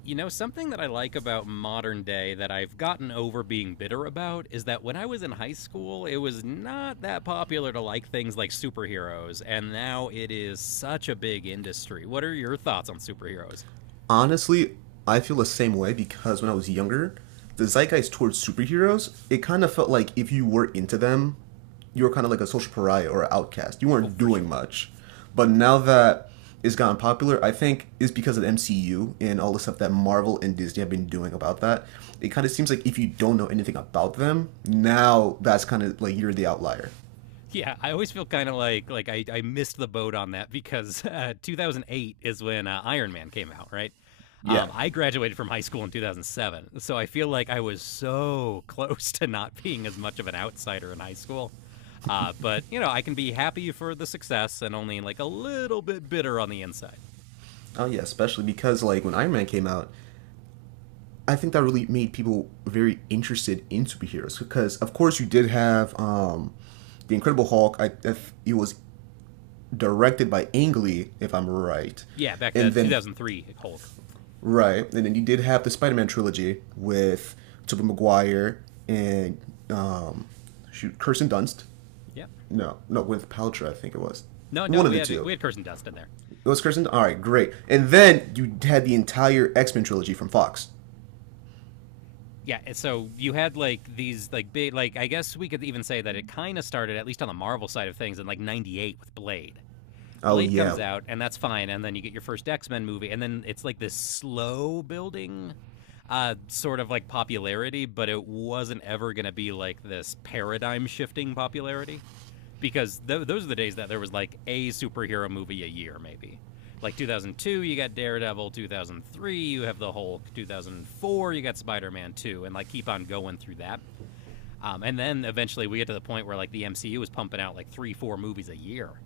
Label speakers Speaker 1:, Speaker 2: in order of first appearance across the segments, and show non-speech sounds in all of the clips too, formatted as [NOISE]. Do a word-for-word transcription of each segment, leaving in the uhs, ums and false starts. Speaker 1: You know, something that I like about modern day that I've gotten over being bitter about is that when I was in high school, it was not that popular to like things like superheroes, and now it is such a big industry. What are your thoughts on superheroes?
Speaker 2: Honestly, I feel the same way because when I was younger, the zeitgeist towards superheroes, it kind of felt like if you were into them, you were kind of like a social pariah or an outcast. You
Speaker 1: Oh,
Speaker 2: weren't
Speaker 1: for
Speaker 2: doing
Speaker 1: sure.
Speaker 2: much. But now that it's gotten popular, I think is because of the M C U and all the stuff that Marvel and Disney have been doing about that. It kind of seems like if you don't know anything about them, now that's kind of like you're the outlier.
Speaker 1: Yeah, I always feel kind of like like I, I missed the boat on that because [LAUGHS] uh, two thousand eight is when uh, Iron Man came out, right?
Speaker 2: Yeah.
Speaker 1: Um, I graduated from high school in two thousand seven, so I feel like I was so [LAUGHS] close to not being as much of an outsider in high school. Uh, but you know, I can be happy for the success and only like a little bit bitter on the inside.
Speaker 2: Oh yeah, especially because like when Iron Man came out, I think that really made people very interested in superheroes because, of course, you did have um, the Incredible Hulk. I, if it was directed by Ang Lee, if I'm right,
Speaker 1: Yeah, back to
Speaker 2: and
Speaker 1: that
Speaker 2: then
Speaker 1: two thousand three Hulk.
Speaker 2: right, and then you did have the Spider-Man trilogy with Tobey Maguire and um, shoot Kirsten Dunst.
Speaker 1: Yep.
Speaker 2: No, no, with Paltrow, I think it was
Speaker 1: No, no,
Speaker 2: one of
Speaker 1: we
Speaker 2: the
Speaker 1: had we
Speaker 2: two.
Speaker 1: had Kirsten Dunst in there.
Speaker 2: It was Kirsten. All right, great. And then you had the entire X Men trilogy from Fox.
Speaker 1: Yeah, so you had like these like big like I guess we could even say that it kind of started at least on the Marvel side of things in like ninety-eight with Blade.
Speaker 2: Oh
Speaker 1: Blade comes
Speaker 2: yeah.
Speaker 1: out and that's fine, and then you get your first X-Men movie, and then it's like this slow building uh sort of like popularity, but it wasn't ever going to be like this paradigm shifting popularity because th- those are the days that there was like a superhero movie a year, maybe. Like two thousand two, you got Daredevil. two thousand three, you have the Hulk. two thousand four, you got Spider Man two, and like keep on going through that. Um, and then eventually we get to the point where like the M C U was pumping out like three, four movies a year.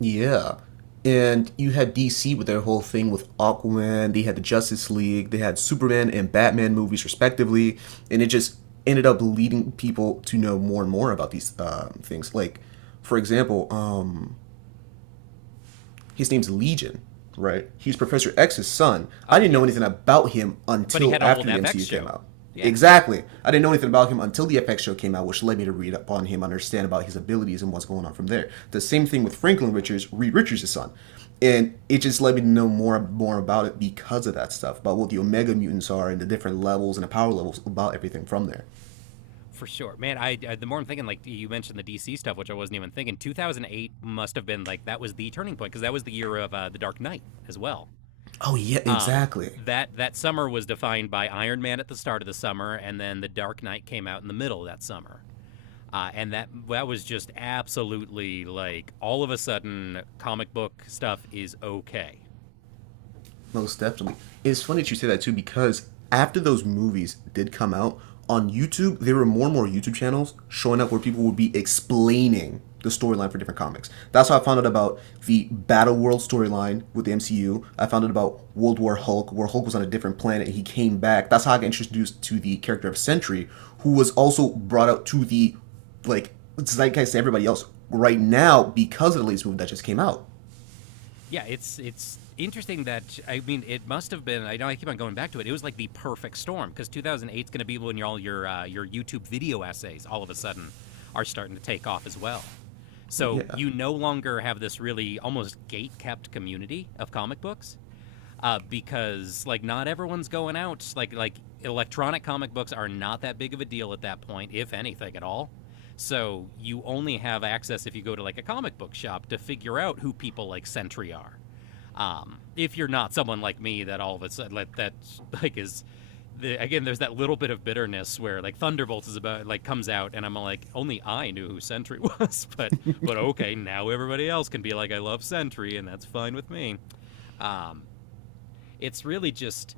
Speaker 2: Yeah. And you had D C with their whole thing with Aquaman, they had the Justice League, they had Superman and Batman movies respectively, and it just ended up leading people to know more and more about these um, things. Like, for example, um, his name's Legion, right? He's Professor X's son. I
Speaker 1: Oh,
Speaker 2: didn't know anything
Speaker 1: yes.
Speaker 2: about him
Speaker 1: But he
Speaker 2: until
Speaker 1: had a
Speaker 2: after
Speaker 1: whole
Speaker 2: the
Speaker 1: F X
Speaker 2: M C U came
Speaker 1: show.
Speaker 2: out.
Speaker 1: Yeah,
Speaker 2: Exactly. I didn't know anything about him until the F X show came out, which led me to read up on him, understand about his abilities and what's going on from there. The same thing with Franklin Richards, Reed Richards' son. And it just led me to know more more about it because of that stuff, about what the Omega mutants are and the different levels and the power levels about everything from there.
Speaker 1: for sure. Man, I, I the more I'm thinking, like you mentioned the D C stuff, which I wasn't even thinking. twenty oh eight must have been like that was the turning point because that was the year of uh, The Dark Knight as well.
Speaker 2: Oh yeah,
Speaker 1: Um,
Speaker 2: exactly.
Speaker 1: that that summer was defined by Iron Man at the start of the summer, and then The Dark Knight came out in the middle of that summer. Uh, and that that was just absolutely like all of a sudden comic book stuff is okay.
Speaker 2: Most definitely. It's funny that you say that too because after those movies did come out on YouTube, there were more and more YouTube channels showing up where people would be explaining the storyline for different comics. That's how I found out about the Battle World storyline with the M C U. I found out about World War Hulk, where Hulk was on a different planet and he came back. That's how I got introduced to the character of Sentry, who was also brought out to the like zeitgeist to everybody else right now because of the latest movie that just came out.
Speaker 1: Yeah, it's it's interesting that I mean it must have been I know I keep on going back to it. It was like the perfect storm because two thousand eight is going to be when all your uh, your YouTube video essays all of a sudden are starting to take off as well. So
Speaker 2: Yeah.
Speaker 1: you no longer have this really almost gate kept community of comic books. Uh, because like not everyone's going out. Like like electronic comic books are not that big of a deal at that point, if anything at all. So you only have access if you go to like a comic book shop to figure out who people like Sentry are. Um, if you're not someone like me that all of a sudden like, that like is the, again, there's that little bit of bitterness where like Thunderbolts is about like comes out, and I'm like, only I knew who Sentry was, [LAUGHS] but but okay, now everybody else can be like, I love Sentry, and that's fine with me. Um, it's really just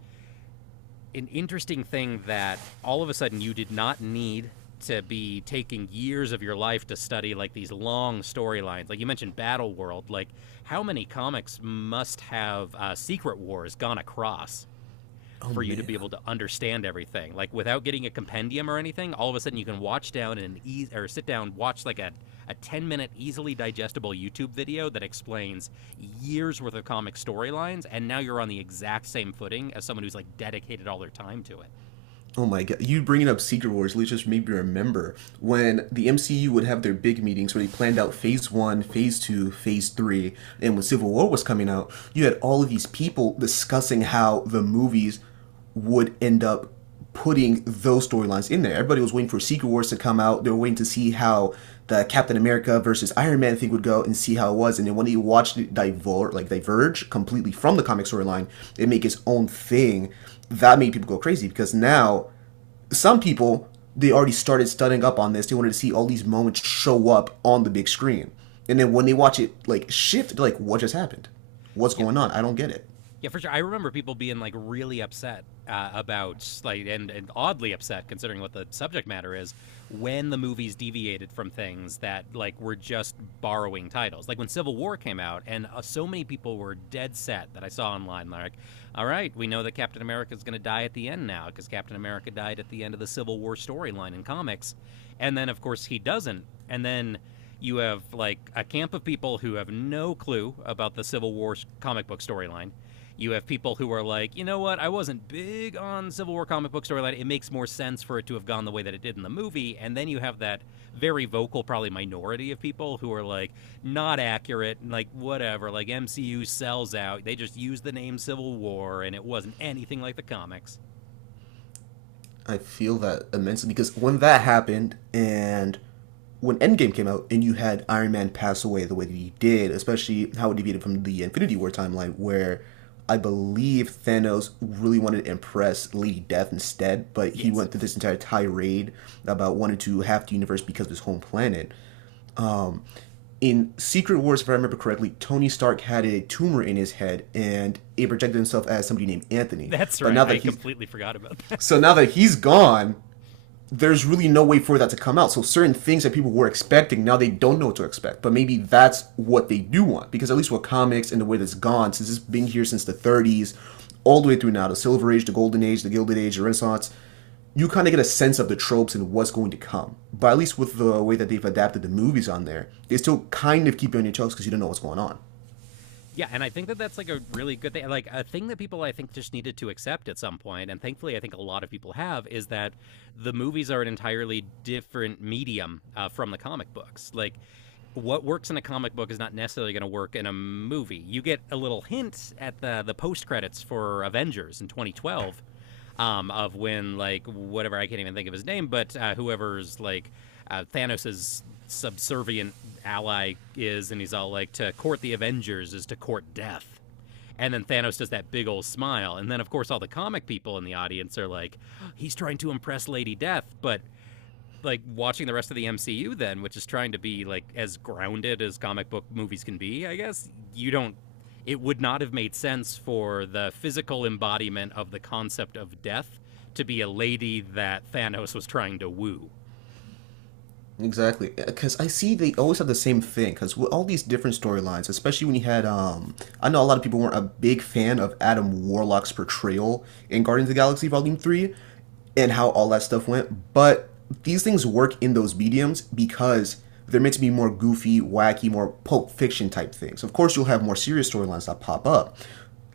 Speaker 1: an interesting thing that all of a sudden you did not need to be taking years of your life to study like these long storylines. Like you mentioned Battle World, like how many comics must have uh, Secret Wars gone across?
Speaker 2: Oh
Speaker 1: For you to be able
Speaker 2: man.
Speaker 1: to understand everything. Like without getting a compendium or anything, all of a sudden you can watch down and ease or sit down, watch like a, a ten minute easily digestible YouTube video that explains years worth of comic storylines. And now you're on the exact same footing as someone who's like dedicated all their time to it.
Speaker 2: Oh my god! You bringing up Secret Wars at least just made me remember when the M C U would have their big meetings where they planned out Phase One, Phase Two, Phase Three, and when Civil War was coming out, you had all of these people discussing how the movies would end up putting those storylines in there. Everybody was waiting for Secret Wars to come out. They were waiting to see how the Captain America versus Iron Man thing would go and see how it was. And then when he watched it divert, like diverge completely from the comic storyline and make his own thing, that made people go crazy because now some people they already started studying up on this. They wanted to see all these moments show up on the big screen. And then when they watch it like shift, like, what just happened? What's
Speaker 1: Yeah,
Speaker 2: going on? I don't get it.
Speaker 1: Yeah, for sure. I remember people being like really upset uh, about like and and oddly upset considering what the subject matter is when the movies deviated from things that like were just borrowing titles. Like when Civil War came out, and uh, so many people were dead set that I saw online like, "All right, we know that Captain America is going to die at the end now because Captain America died at the end of the Civil War storyline in comics." And then of course he doesn't. And then you have like a camp of people who have no clue about the Civil War comic book storyline. You have people who are like, you know what? I wasn't big on Civil War comic book storyline. It makes more sense for it to have gone the way that it did in the movie. And then you have that very vocal, probably minority of people who are like, not accurate, and like, whatever. Like, M C U sells out. They just used the name Civil War, and it wasn't anything like the comics.
Speaker 2: I feel that immensely because when that happened and when Endgame came out and you had Iron Man pass away the way that he did, especially how it deviated from the Infinity War timeline where I believe Thanos really wanted to impress Lady Death instead, but he
Speaker 1: Yes,
Speaker 2: went through this entire tirade about wanting to have the universe because of his home planet. In Secret Wars, if I remember correctly, Tony Stark had a tumor in his head and it projected himself as somebody named
Speaker 1: [LAUGHS]
Speaker 2: Anthony.
Speaker 1: that's
Speaker 2: But
Speaker 1: right.
Speaker 2: now
Speaker 1: I
Speaker 2: that he's
Speaker 1: completely forgot about.
Speaker 2: So now that he's gone, there's really no way for that to come out. So certain things that people were expecting now they don't know what to expect. But maybe that's what they do want because at least with comics and the way that's gone since it's been here since the thirties, all the way through now the Silver Age, the Golden Age, the Gilded Age, the Renaissance. You kind of get a sense of the tropes and what's going to come. But at least with the way that they've adapted the movies on there, they still kind of keep you on your toes because you don't know what's going on.
Speaker 1: Yeah, and I think that that's like a really good thing, like a thing that people I think just needed to accept at some point, and thankfully I think a lot of people have is that the movies are an entirely different medium uh, from the comic books. Like what works in a comic book is not necessarily going to work in a movie. You get a little hint at the the post credits for Avengers in twenty twelve, um, of when like whatever I can't even think of his name, but uh, whoever's like uh, Thanos's subservient ally is, and he's all like, "To court the Avengers is to court death." And then Thanos does that big old smile, and then of course all the comic people in the audience are like, [GASPS] "He's trying to impress Lady Death," but like watching the rest of the M C U then, which is trying to be like as grounded as comic book movies can be, I guess, you don't, it would not have made sense for the physical embodiment of the concept of death to be a lady that Thanos was trying to woo.
Speaker 2: Exactly, because I see they always have the same thing. Because with all these different storylines, especially when you had, um, I know a lot of people weren't a big fan of Adam Warlock's portrayal in Guardians of the Galaxy Volume Three, and how all that stuff went. But these things work in those mediums because they're meant to be more goofy, wacky, more Pulp Fiction type things. Of course, you'll have more serious storylines that pop up,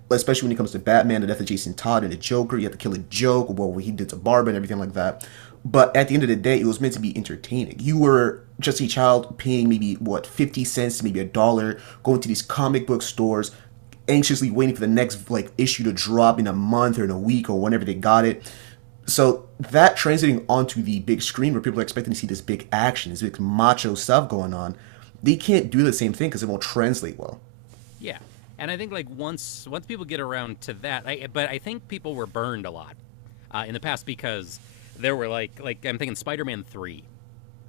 Speaker 2: especially when it comes to Batman, the death of Jason Todd and the Joker. You have to kill a joke, well, what he did to Barbara and everything like that. But at the end of the day, it was meant to be entertaining. You were just a child paying maybe what fifty cents, maybe a dollar, going to these comic book stores, anxiously waiting for the next like issue to drop in a month or in a week or whenever they got it. So that translating onto the big screen where people are expecting to see this big action, this big macho stuff going on, they can't do the same thing because it won't translate well.
Speaker 1: Yeah, and I think, like, once once people get around to that I but I think people were burned a lot, uh, in the past because there were, like like, I'm thinking Spider-Man three,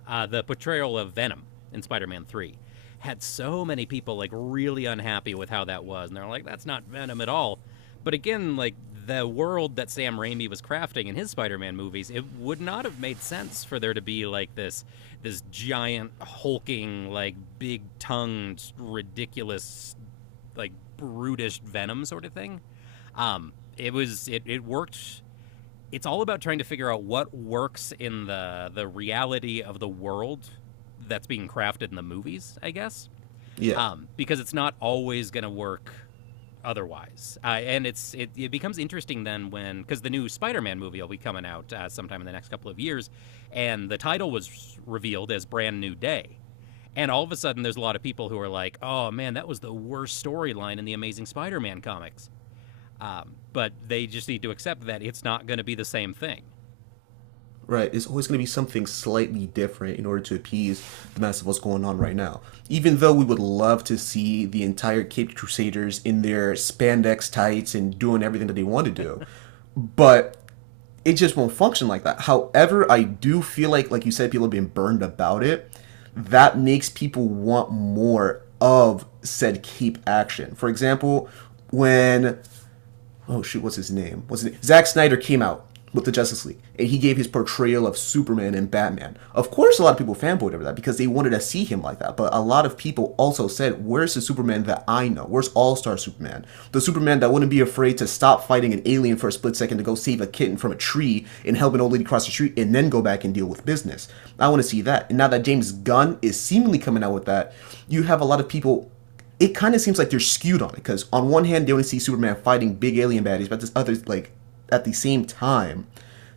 Speaker 1: uh, the portrayal of Venom in Spider-Man three had so many people like really unhappy with how that was, and they're like that's not Venom at all. But again, like the world that Sam Raimi was crafting in his Spider-Man movies, it would not have made sense for there to be like this this giant hulking like big-tongued ridiculous like brutish Venom sort of thing. Um it was it it worked, it's all about trying to figure out what works in the the reality of the world that's being crafted in the movies, I guess.
Speaker 2: Yeah.
Speaker 1: Um, because it's not always going to work otherwise. Uh, and it's it, it becomes interesting then when because the new Spider-Man movie will be coming out uh, sometime in the next couple of years, and the title was revealed as Brand New Day. And all of a sudden, there's a lot of people who are like, "Oh man, that was the worst storyline in the Amazing Spider-Man comics." Um, but they just need to accept that it's not going to be the same thing.
Speaker 2: Right, it's always going to be something slightly different in order to appease the mass of what's going on right now. Even though we would love to see the entire Caped Crusaders in their spandex tights and doing everything that they want to do, but it just won't function like that. However, I do feel like, like you said, people have been burned about it. That makes people want more of said cape action. For example, when oh shoot, what's his name? What's his name? Zack Snyder came out with the Justice League, and he gave his portrayal of Superman and Batman. Of course, a lot of people fanboyed over that because they wanted to see him like that. But a lot of people also said, "Where's the Superman that I know? Where's All Star Superman? The Superman that wouldn't be afraid to stop fighting an alien for a split second to go save a kitten from a tree and help an old lady cross the street, and then go back and deal with business. I want to see that." And now that James Gunn is seemingly coming out with that, you have a lot of people it kind of seems like they're skewed on it because on one hand they only see Superman fighting big alien baddies, but this other like at the same time,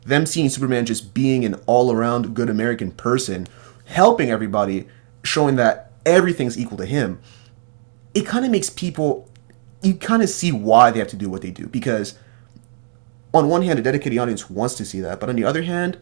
Speaker 2: them seeing Superman just being an all-around good American person, helping everybody, showing that everything's equal to him. It kind of makes people you kind of see why they have to do what they do because on one hand a dedicated audience wants to see that, but on the other hand,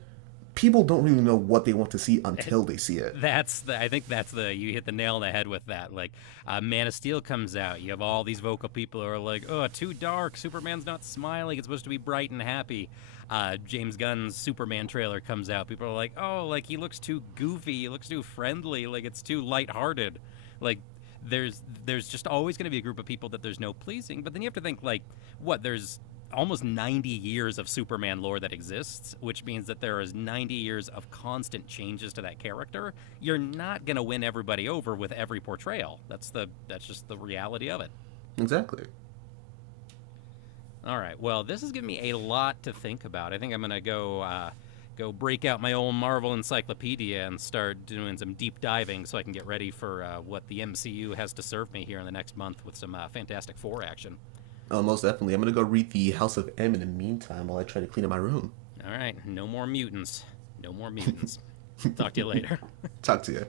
Speaker 2: people don't really know what they want to see
Speaker 1: And
Speaker 2: until they see it.
Speaker 1: that's the. I think that's the. You hit the nail on the head with that. Like, uh, Man of Steel comes out. You have all these vocal people who are like, "Oh, too dark. Superman's not smiling. It's supposed to be bright and happy." Uh, James Gunn's Superman trailer comes out. People are like, "Oh, like he looks too goofy. He looks too friendly. Like it's too lighthearted." Like there's there's just always going to be a group of people that there's no pleasing. But then you have to think like, what? There's almost ninety years of Superman lore that exists, which means that there is ninety years of constant changes to that character. You're not going to win everybody over with every portrayal. That's the that's just the reality of it.
Speaker 2: Exactly.
Speaker 1: All right. Well, this has given me a lot to think about. I think I'm going to go uh, go break out my old Marvel encyclopedia and start doing some deep diving so I can get ready for uh, what the M C U has to serve me here in the next month with some uh, Fantastic Four action.
Speaker 2: Oh, most definitely. I'm gonna go read the House of M in the meantime while I try to clean up my room.
Speaker 1: All right, no more mutants. No more mutants. I'll talk to you later.
Speaker 2: Talk to you.